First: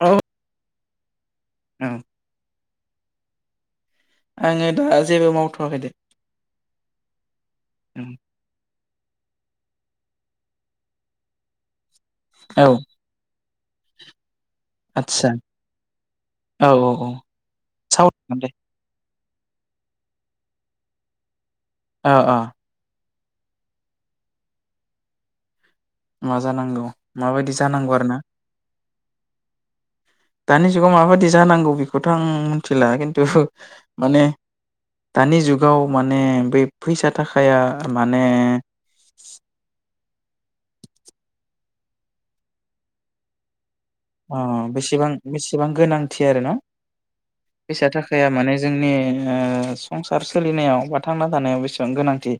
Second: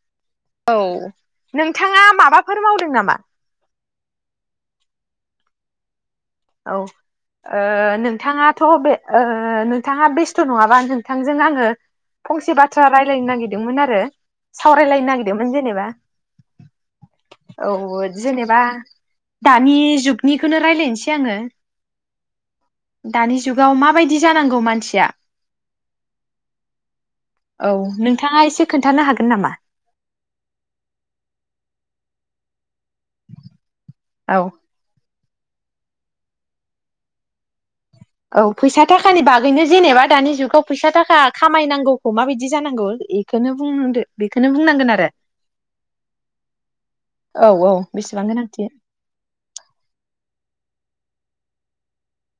औ औ औ नोंथाङा माबाफोर मावदों नामा? म आङो दा जेबो मावथ'वाखै दे औ नोंथाङाथ' बे नोंथाङा बेस्थ' नङाबा नोंथांजों आङो। फंसे औ बाथ्रा रायलायनो नागिरदोंमोन आरो सावरायलायनो आदसा नागिरदोंमोन जेनेबा औ औ औ औ सावरायगोन दे जेनेबा दानि जुगनिखौनो रायज्लायनोसै। आङो। ओ ओ दानि जुगाव माबायदि जानांगौ मानसिया मा जानांगौ माबायदि औ जानांगौ आरो ना नोंथाङा एसे खोन्थानो हागोन नामा? दानि जुगाव माबायदि जानांगौ बेखौथ' आं ला खिन्थु माने औ दानि जुगाव माने बै फैसा थाखाया माने औ फैसा थाखानि बागैनो जेनेबा दानि जुगाव फैसा थाखा खामायनांगौखौ माबायदि जानांगौ इखौनो ओबेसेबां बेसेबां गोनांथि आरो ना औ औ फैसा बेसेबां थाखाया माने गोनांथि जोंनि ओ संसार सोलिनायाव बा थांना थानायाव बेसेबां गोनांथि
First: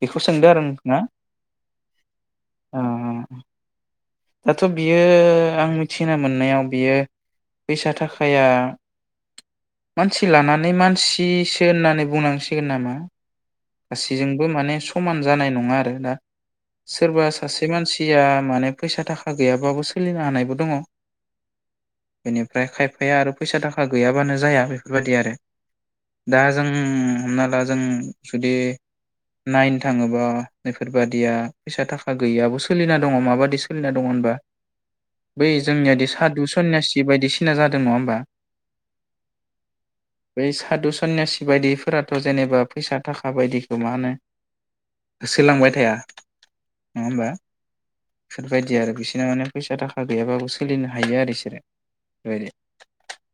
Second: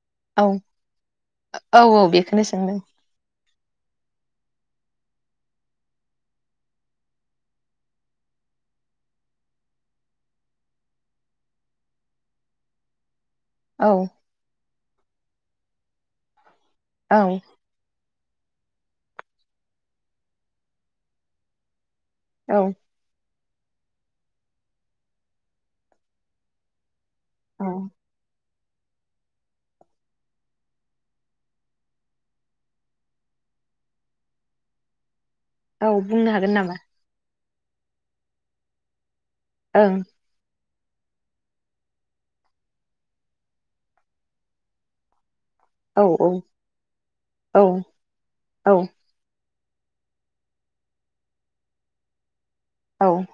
बेखौ औ सोंदो आरो नोंथाङा औ औ बेखौनो सोंदों। दाथ' बियो आं मिथिना मोननायाव बियो फैसा थाखाया मानसि लानानै मानसिसो होननानै बुंनांसिगोन नामा औ गासिजोंबो माने सम समान जानाय नङा आरो दा औ सोरबा सासे मानसि सिया माने फैसा थाखा गैयाबाबो सोलिनो हानायबो दङ' बेनिफ्राय औ खायफाया आरो फैसा थाखा गैयाबानो जाया बेफोरबादिआरो दा जों हमनाला औ जों जुदि नाइनो थाङोबा बेफोरबादिया फैसाथाखा गैयियाबो सोलिना दङ' माबादि सो सोलिना दङ' होनबा बै औ जोंनियादि बुंनो सादु हागोन नामा सयनासि बायदिसि सिना जादों नङाहोमबा? ओं। सादु सन्यसि बादिफोराथ जेनेबा फैसा थाखा बायदिखौ माहोनो गोस होलांबायथाया औ औ नङा होमबा औ औ बेफोरबायदि आरो बिसोर माने फैसा थाखा गैयाबाबो सोलिनो हायोआरो इसोरो बेबायदि। औ।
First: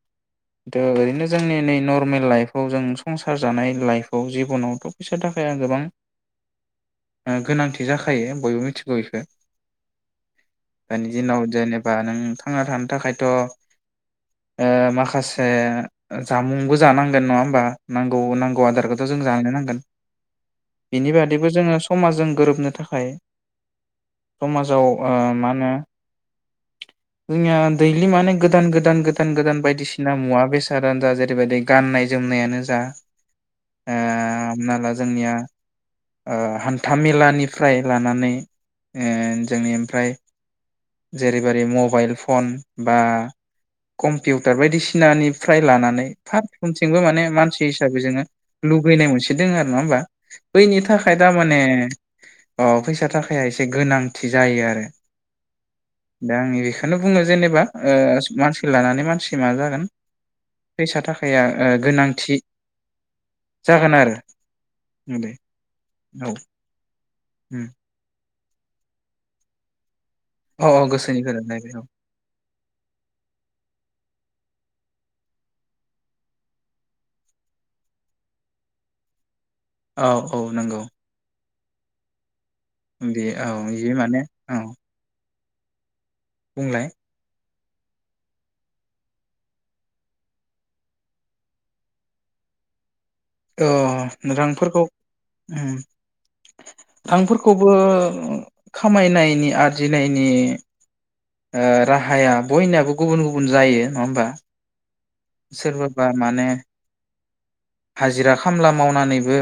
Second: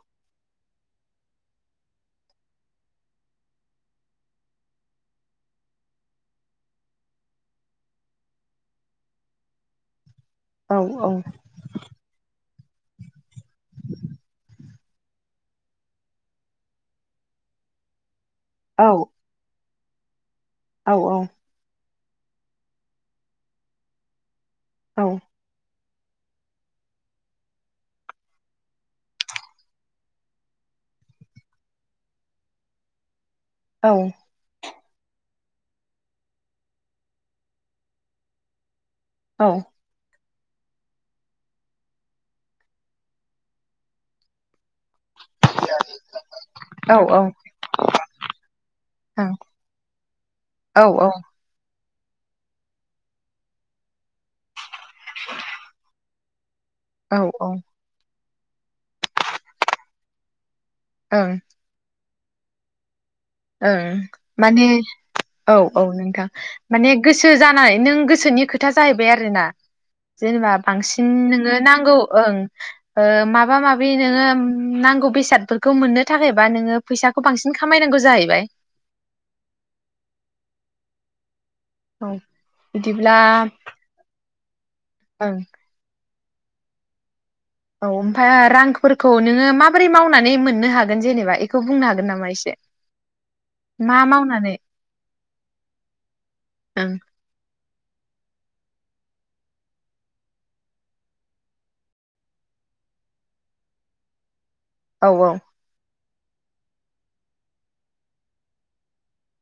दो ओरैनो जोंनि नै नरमेल लाइफआव जों संसार जानाय लाइफआव जिबनावथ फैसा थाखाय गोबां ओह गोनांथि जाखायो बयबो मिथिगौ इखो। औ औ दानि दिनाव जेनेबा नों थांनाथानो थाखायथ' ओह माखासे जामुंबो जानांगोन नङाहोमबा नां गौ नांगौ औ आदारखोथ' जों जाहैनो नांगोन। औ औ बिनिबादैबो जोङो सं समाज जों गोरोबनो थाखाय समाजाव ओह ओं माहोनो जोंनिया दैलि माने गोदान गोदान गोदान गोदान बायदिसिना मुवा बेसादानोजा जेरैबादि गाननाय जोमनायानोजा ओह आमनालाज जोंनिया ओ हान्था मेलानिफ्राय लानानै। ओं जोंनि औ ओमफ्राय। जेरैबारै मबाइल फन बा कम्पिउटार बायदिसि सिनानिफ्राय लानानै औ फारफ्रोमथिंबो माने मानसि हिसाबै जोङो लुगैनाय मोनसे दोंआरो नङा होमबा बैनि थाखाय दामाने। अह फैसा थाखाया एसे गोनांथि जायोआरो। [inaudible] दा आंनि बेखोनो बुङो औ औ जेनेबा ओ मानसिखो लानानै मानसिखौ मा जागोन फैसा ओं थाखाया ओ गोनां थि ओं माने बे औ औ नोंथां माने गोसो उम जानाय नों गोसोनि खो था जाहैबाय आरोना जेनेबा औ औ बांसिन गोसोनि नोङो गोरोबनाय बे औ नांगौ ओं ओ माबा माबि नोङो नांगौ बेसादफोरखौ मोननो थाखायबा नोङो फैसाखौ बांसिन खामायनांगौ जायो बाय औ औ नोंगौ औ बिदिब्ला दे औ जि माने औ ओं बुंलाय औ ओमफ्राय रांफोरखौ नोङो माबोरै मावनानै मोननो हागोन जेनेबा एखौ बुंनो हागोन नामा एसे औ मा मावनानै रांफोरखौ ओं ओं रांफोरखौ खौबो खामायनायनि आरजिनायनि ओ राहाया बयनियाबो गुबुन गुबुन जायो नङा होमबा औ औ बा माने हाजिरा खामला मावनानैबो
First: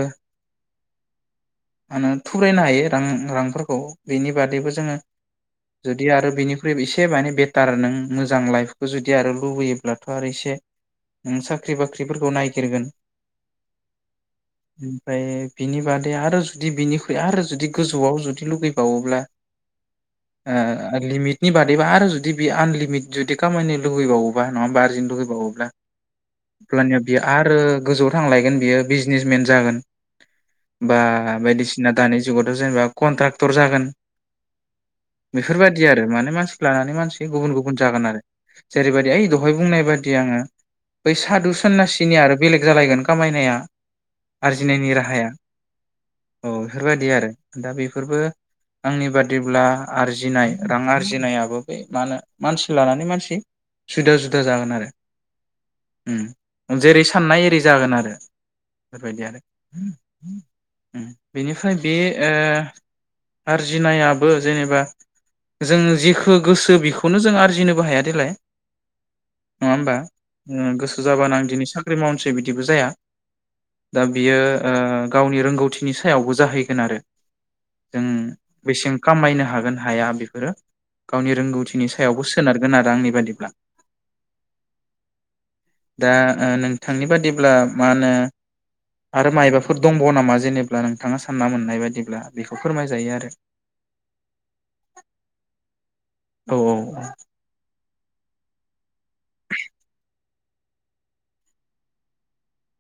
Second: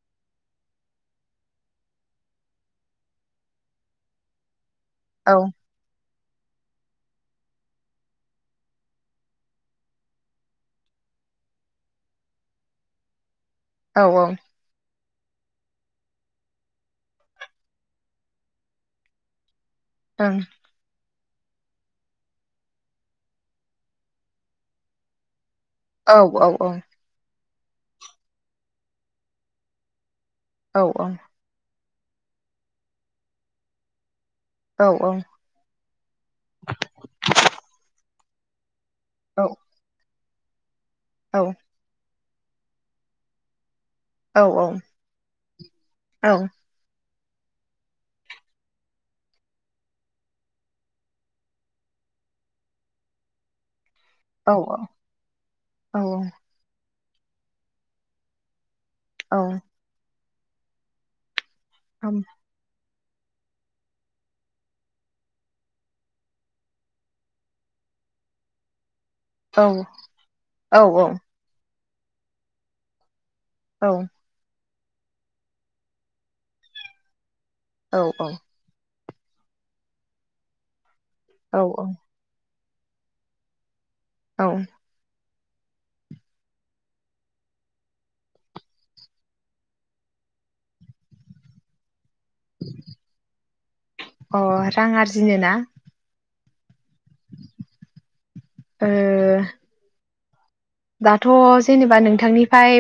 थुरायनो हायो रांफोरखौ बेनि बादैबो औ [inaudible] जुदि आरो बिनिख्रुइ एसे माने बेटार नों मोजां लाइफखौ जुदि आरो लुबैयोब्लाथ आरो इसे नों साख्रि बाख्रिफोरखौ नायगिरगोन औ औ ओमफ्राय बिनि बादै आरो जुदि बिनिख्रुइ आरो जुदि गोजौआव जुदि लुगैबावोब्ला औ ओं ओ लिमिट नि बादैबा आरो जुदि बेयो आनलिमिट जुदि कामायनो लुगैबावोबा नङा होमबा आरजिनो लुगैबावोब्ला औ औ ब्लाअब्लानिया बियो आर आरो गोजौआव थांलायगोन बियो बिजनेसमेन जागोन औ बा बायदिसि जोंना दानि जुगावथ जेनेबा कन्ट्रक्टर जागोन औ बेफोरबायदि आरो माने मानसिखौ लानानै मानसि गुबुन गुबुन जागोन आरो जेरैबायाददि ओइ दहाय बुंनाय बादि आङो बै औ सादु सन्नासिनि आरो बेलेग जालायगोन कामायनाया औ आरजिनायनि राहाया औ बेफोरबायदि आरो दा बेफोरबो आंनि बादिब्ला आरजिनाय रां आरजिनायाबो मा होन मानसि लानानै मानसि जुदा जुदा औ जागोन आरो औ औ उम जेरै साननाय एरि जागोन आरो बेफोरबायदि आरो। उम बेनिफ्राय बे ओ आरजिनायाबो जेनेबा जों जेख गोसो बेखौनो जों आरजिनोबो हाया देलाय। नङा होमबा। ओंङो गोसो जाबानो आं दि साख्रि मावनोसै बिदिबो जाया। दा बियो ओ गावनि रोंगौथिनि सायावबो जाहैगोन आरो। जों बेसें। खामायनो हागोन हाया बेफोरो। गावनि रोंगौथिनि सायावबो सोनारगोन। गोनार आंनि बायिब्ला। औ दा नोंथांनि बादिब्ला मा होनो आरो मायबाफोर दंबावो नामा जेनेब्ला नोंथाङा सानना मोननाय बायदिब्ला। अ रां आरजिनो ना? औ-औ ओ दाथ जेनेबा नोंथांनिफ्राय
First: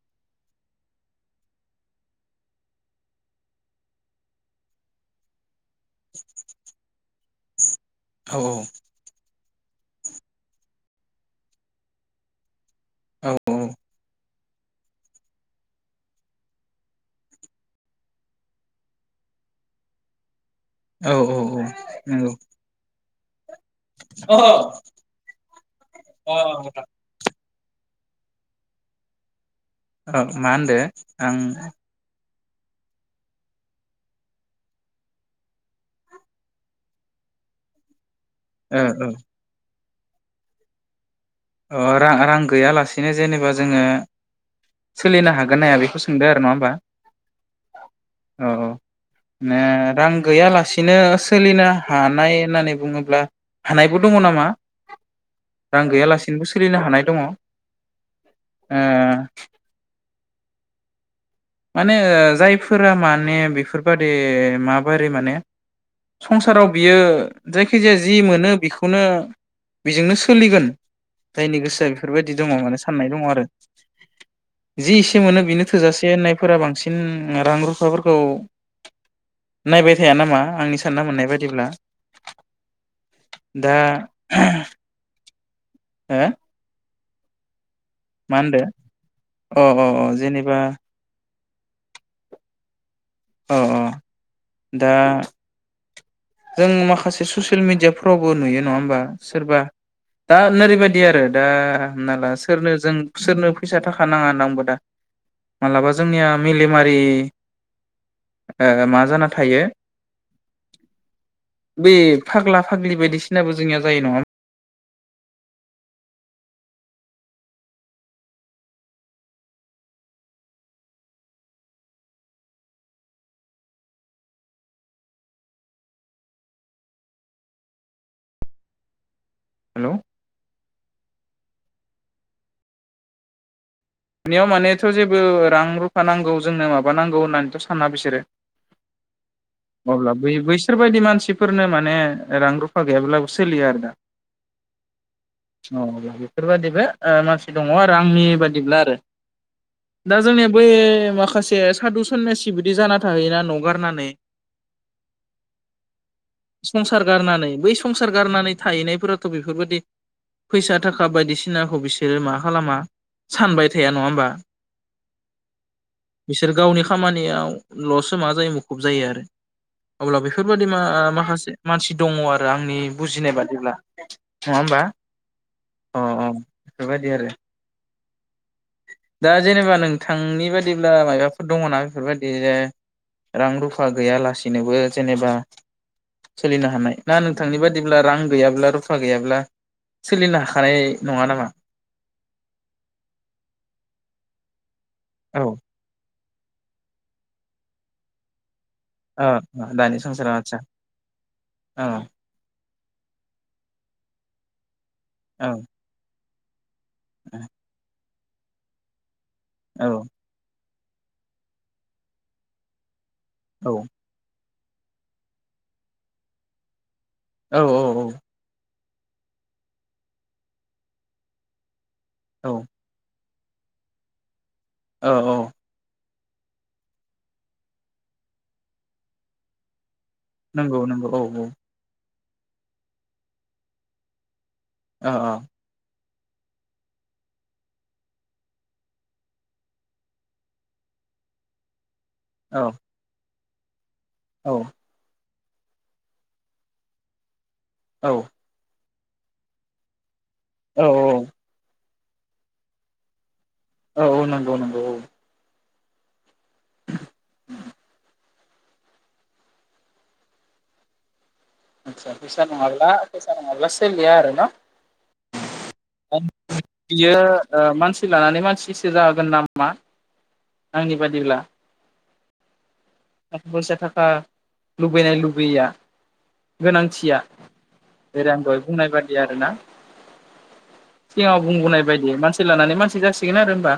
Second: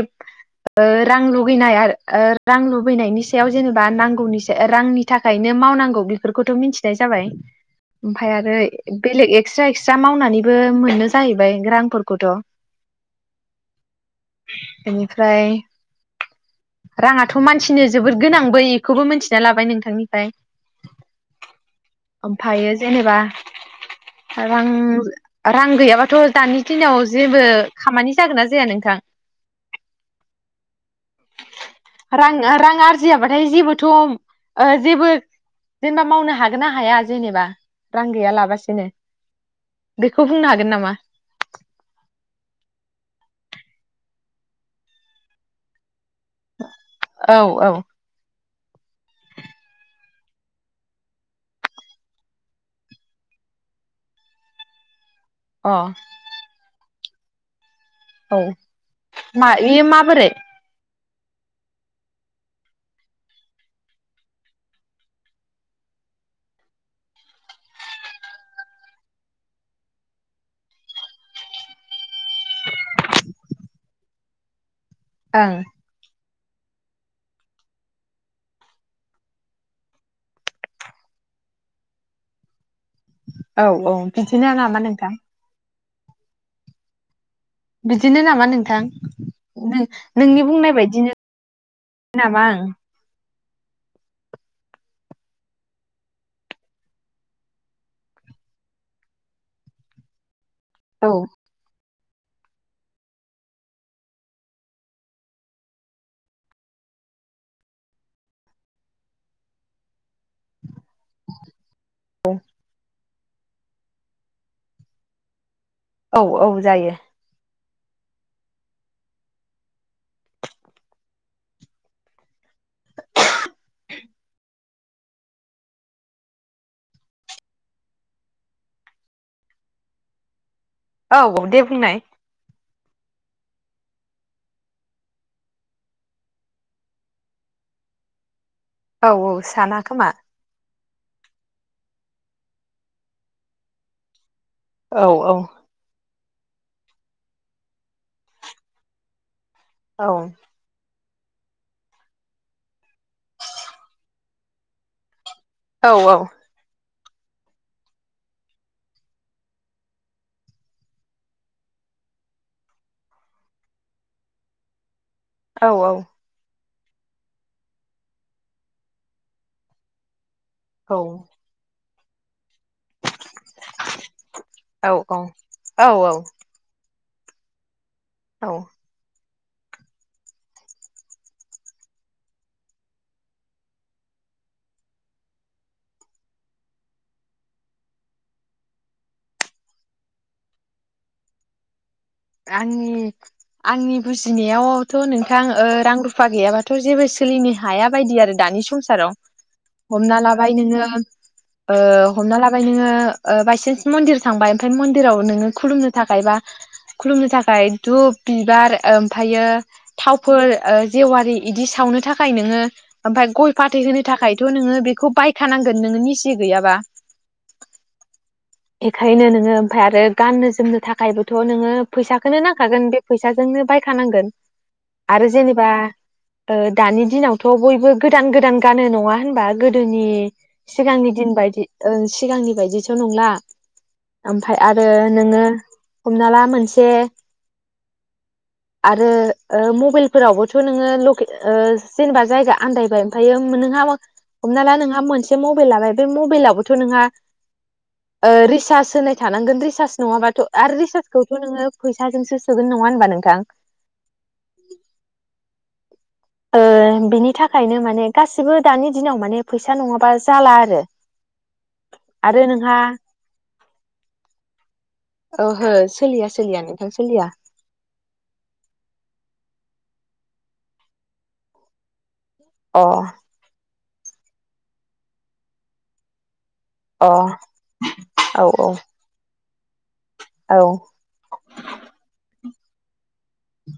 रां लुगैनाय रां लुबैनायनि सायाव जेनेबा नांगौनि रांनि थाखायनो मावनांगौ बेफोरखौथ मिथिनाय जाबाय ओमफ्राय औ आरो बेलेग एद एक्सट्रा-एक्सट्रा मावनानैबो मोननो जाहैबाय रांफोरखौथ। औ-औ बेनिफ्राय राङाथ मानसिनो जोबोद गोनां बै बेखौबो मिथिना लाबाय नोंथांनिफ्राय। औ औ नंगौ मा होनदो ओमफ्रायायो जेनेबा। आं ओ रां-रां गैयाबाथ दानि दिनाव जेबो। खामानि जागोन ना जाया नोंथां? औ मा होनदों आं। रां-रां आरजियाबाथाय जेबोथ जेबो जेनेबा मावनो हागोन ना हाया जेनेबा रां। गैया लाबासिनो। ओ बेखौ बुंनो हागोन नामा? ओं रां गैयालासेनो जेनेबा जोङो सोलिनो हागोन ना बेखौ। दो आरो ना होमबा? औ औ ओ औ-औ रां गैयालासिनो सोलिनो हानाय होननानै बुङोब्ला हानायबो दङ नामा? रां अ गैयालासे [unintelligible] हानाय दङ। औ ओ मा बे माबोरै माने ओ जायफोरा माने बेफोरबादि माबोरै माने संसाराव बियो जायखि जाया जि मोनो बेखौनो बेजोंनो सोलिगोन जायनि गोसोआ बेफोरबायदि दङ माने साननाय दङ आरो। [unintelligible] इसे मोनो ओं बेनो थोजासे नाय [unintelligible] बांसिन रां रुफाफोरखौ नायबाय थाया नामा? आंनि सानना मोननाय बायदिब्ला। औ दा औ बिदिनो नामा नोंथां? हो बिदिनो मा नामा होनदो नोंथां अ अ अ नोंनि जेनेबा बुंनाय बायदिनो। [unintelligible] औ औ। दा जों माखासे ससियेल मिडियाफ्रावबो नुयो नङा होमबा सोरबा। दा नोरैबायदि औ आरो दा [unintelligible] ला सोरनो जों सोरनो फैसा थाखा नाङा नांबो दा मा्लाबा जोंनिया मेलेमारि मा जाना थायो? बे फाग्ला फाग्लि बायदिसिना सिनाबो जोंनिया जायो नङा। औ औ जायो। हेल' औ औ दे बुंनाय। बिनियाव मानेथ' जेबो रां रुफा नांगौ जोंनो माबा नांगौ होननानैथ' साना बिसोरो। औ औ साना खोमा। बिफोरबायदि मानसिफोरनो माने रां रुफा गैयाब्लाबो सोलियो आरो दा औ [unintelligible] बेफोरबादिबो ओ मानसि दङ आरो आंनि बादिब्ला औ [unintelligible] दा जोंनि बै मा माखासे सादु सन्यासि बिदि जाना थाहैयोना न'गारनानै औ औ। संसार गारनानै बै संसार गारनानै थाहैनायफोराथ' बेफोरबायदि फैसा थाखा बायदिसिनाखौ बिसोरो मा खालामा सानबाय थ' गैया नङा होमबा। औ बिसोर गावनि खामानियावल'सो मा जायो मुखुब जायो आरो अब्ला बे बेफोरबायादि मा माखासे मानसि दङ आ आंनि बुजिनाय बादिब्ला नङा हबा अ अह आरो दा जेनेबा नोंथांनि बादिब्ला मायबाफोर दङना बेफोरबायदि रां रुफा गैयालासेनोबो जेनेबा सोलिनो हानाय ना नोंथांनि बादिब्ला रां गैयाब्ला रुफा गैयाब्ला सोलिनो हाखानाय नङा नामा? आंनि आंनि बुजिनायावथ' नोंथां औ ओ रां रु फा गैयाबाथ' जेबो सोलिनो हाया बायदि आरो दानि स संसाराव ओ ओ दानि हमना संसाराव लाबाय आदसा नोङो ओ औ हमना लाबाय नोङो ओ बायसेन्स मण्डिर थांबाय ओमफाय मोन राव नोङो औ खुलुमनो थाखाय बा खुलुमनो औ थाखाय धुप बिबार ओम ओमफायो औ थावफोर ओ जेवारि इदि सावनो थाखाय नोङो ओमफाय गय औ फाथै होनो थाखाय थ' नोङो बेखौ बायखानांगोन नोङो निसि गैयाबा। औ औ औ। बेखायनो नोङो ओमफाय आरो गाननो जोमनो थाखायबोथ' नोङो फैसाखोनो औ नांखागोन बे फैसाजोंनो बायखानांगोन औ आरो औ जेनेबा ओ दानि दिनावथ' बयबो गोदान गोदान गानो नङा होनबा गोदोनि नंगौ सिगांनि नंगौ औ दिन बादि ओ सिगांनि बायदिथ' नंला ओम फाय आरो औ नोङो हमना ला मोन से आरो ओ मबेलफोरावबोथ' नोङो ओ जेनेबा जायगा औ आन्दायबाय ओमफायो नोंहा औ हमना ला नोंहा मोन से मबेल लाबाय बे मबेलावबोथ' नोंहा औ ओ रिसास होननाय थानांगोन रिसार्ज नङाबा थ'आरो औ रिसार्च खौथ' नोङो फैसाजोंसो सोगोन नङा होनबा नोंथां। औ औ नोंगौ नोंगौ औ। ओ बिनि थाखायनो माने गासिबो दानि दिनाव माने फैसा नङाबा जाला आरो आदसा आरो फैसा नोंहा नङाब्ला फैसा नङाब्ला सोलिया आरो न। ओ बियो मानसि लानानै मानसिसो जागोन नामा? आंनि बादिब्ला अ थाख बैस थाख ओ लुबैनाय लुबैया। अ औ गोनांथिया जरै आं दहाय औ बुंनाय बादि आरोना। औ सिगाङाव बुंबोनाय बायदि मानसि लानानै मानसि सिगोन आरो होमबा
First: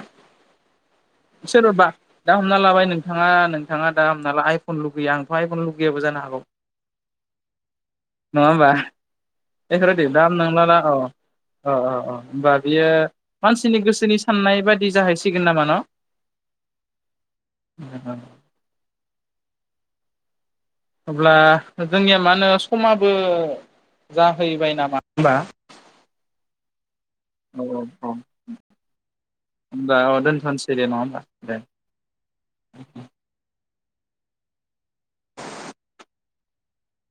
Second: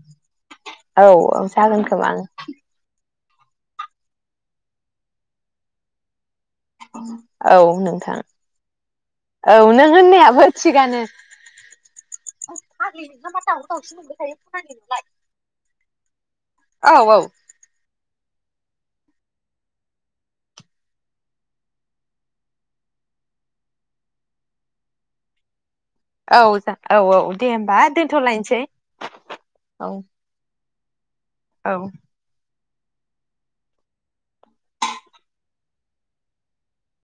औ औ जागोन सोरबा खोमा दा हमना लाबाय नों नोंथाङा नोंथाङा दा हमना ला आइफन लुगैयो आंथ' आइफन लुैयाबो जानो हागौ। औ नोंथां नङा होमबा औ नों होननायाबो थिगानो। अ अ अ होनोमबा बियो मानसिनि गोसोनि साननाय बादि जाहैसिगोन नामा न'। औ औ अब्ला जोंनिया मा होनो समाबो जाहैबाय नामा होनबा। औ जा औ औ दे होमबा दोनथ'लायनोसै औ। गेदेर नंङा होमबा। दे औ [inaudible]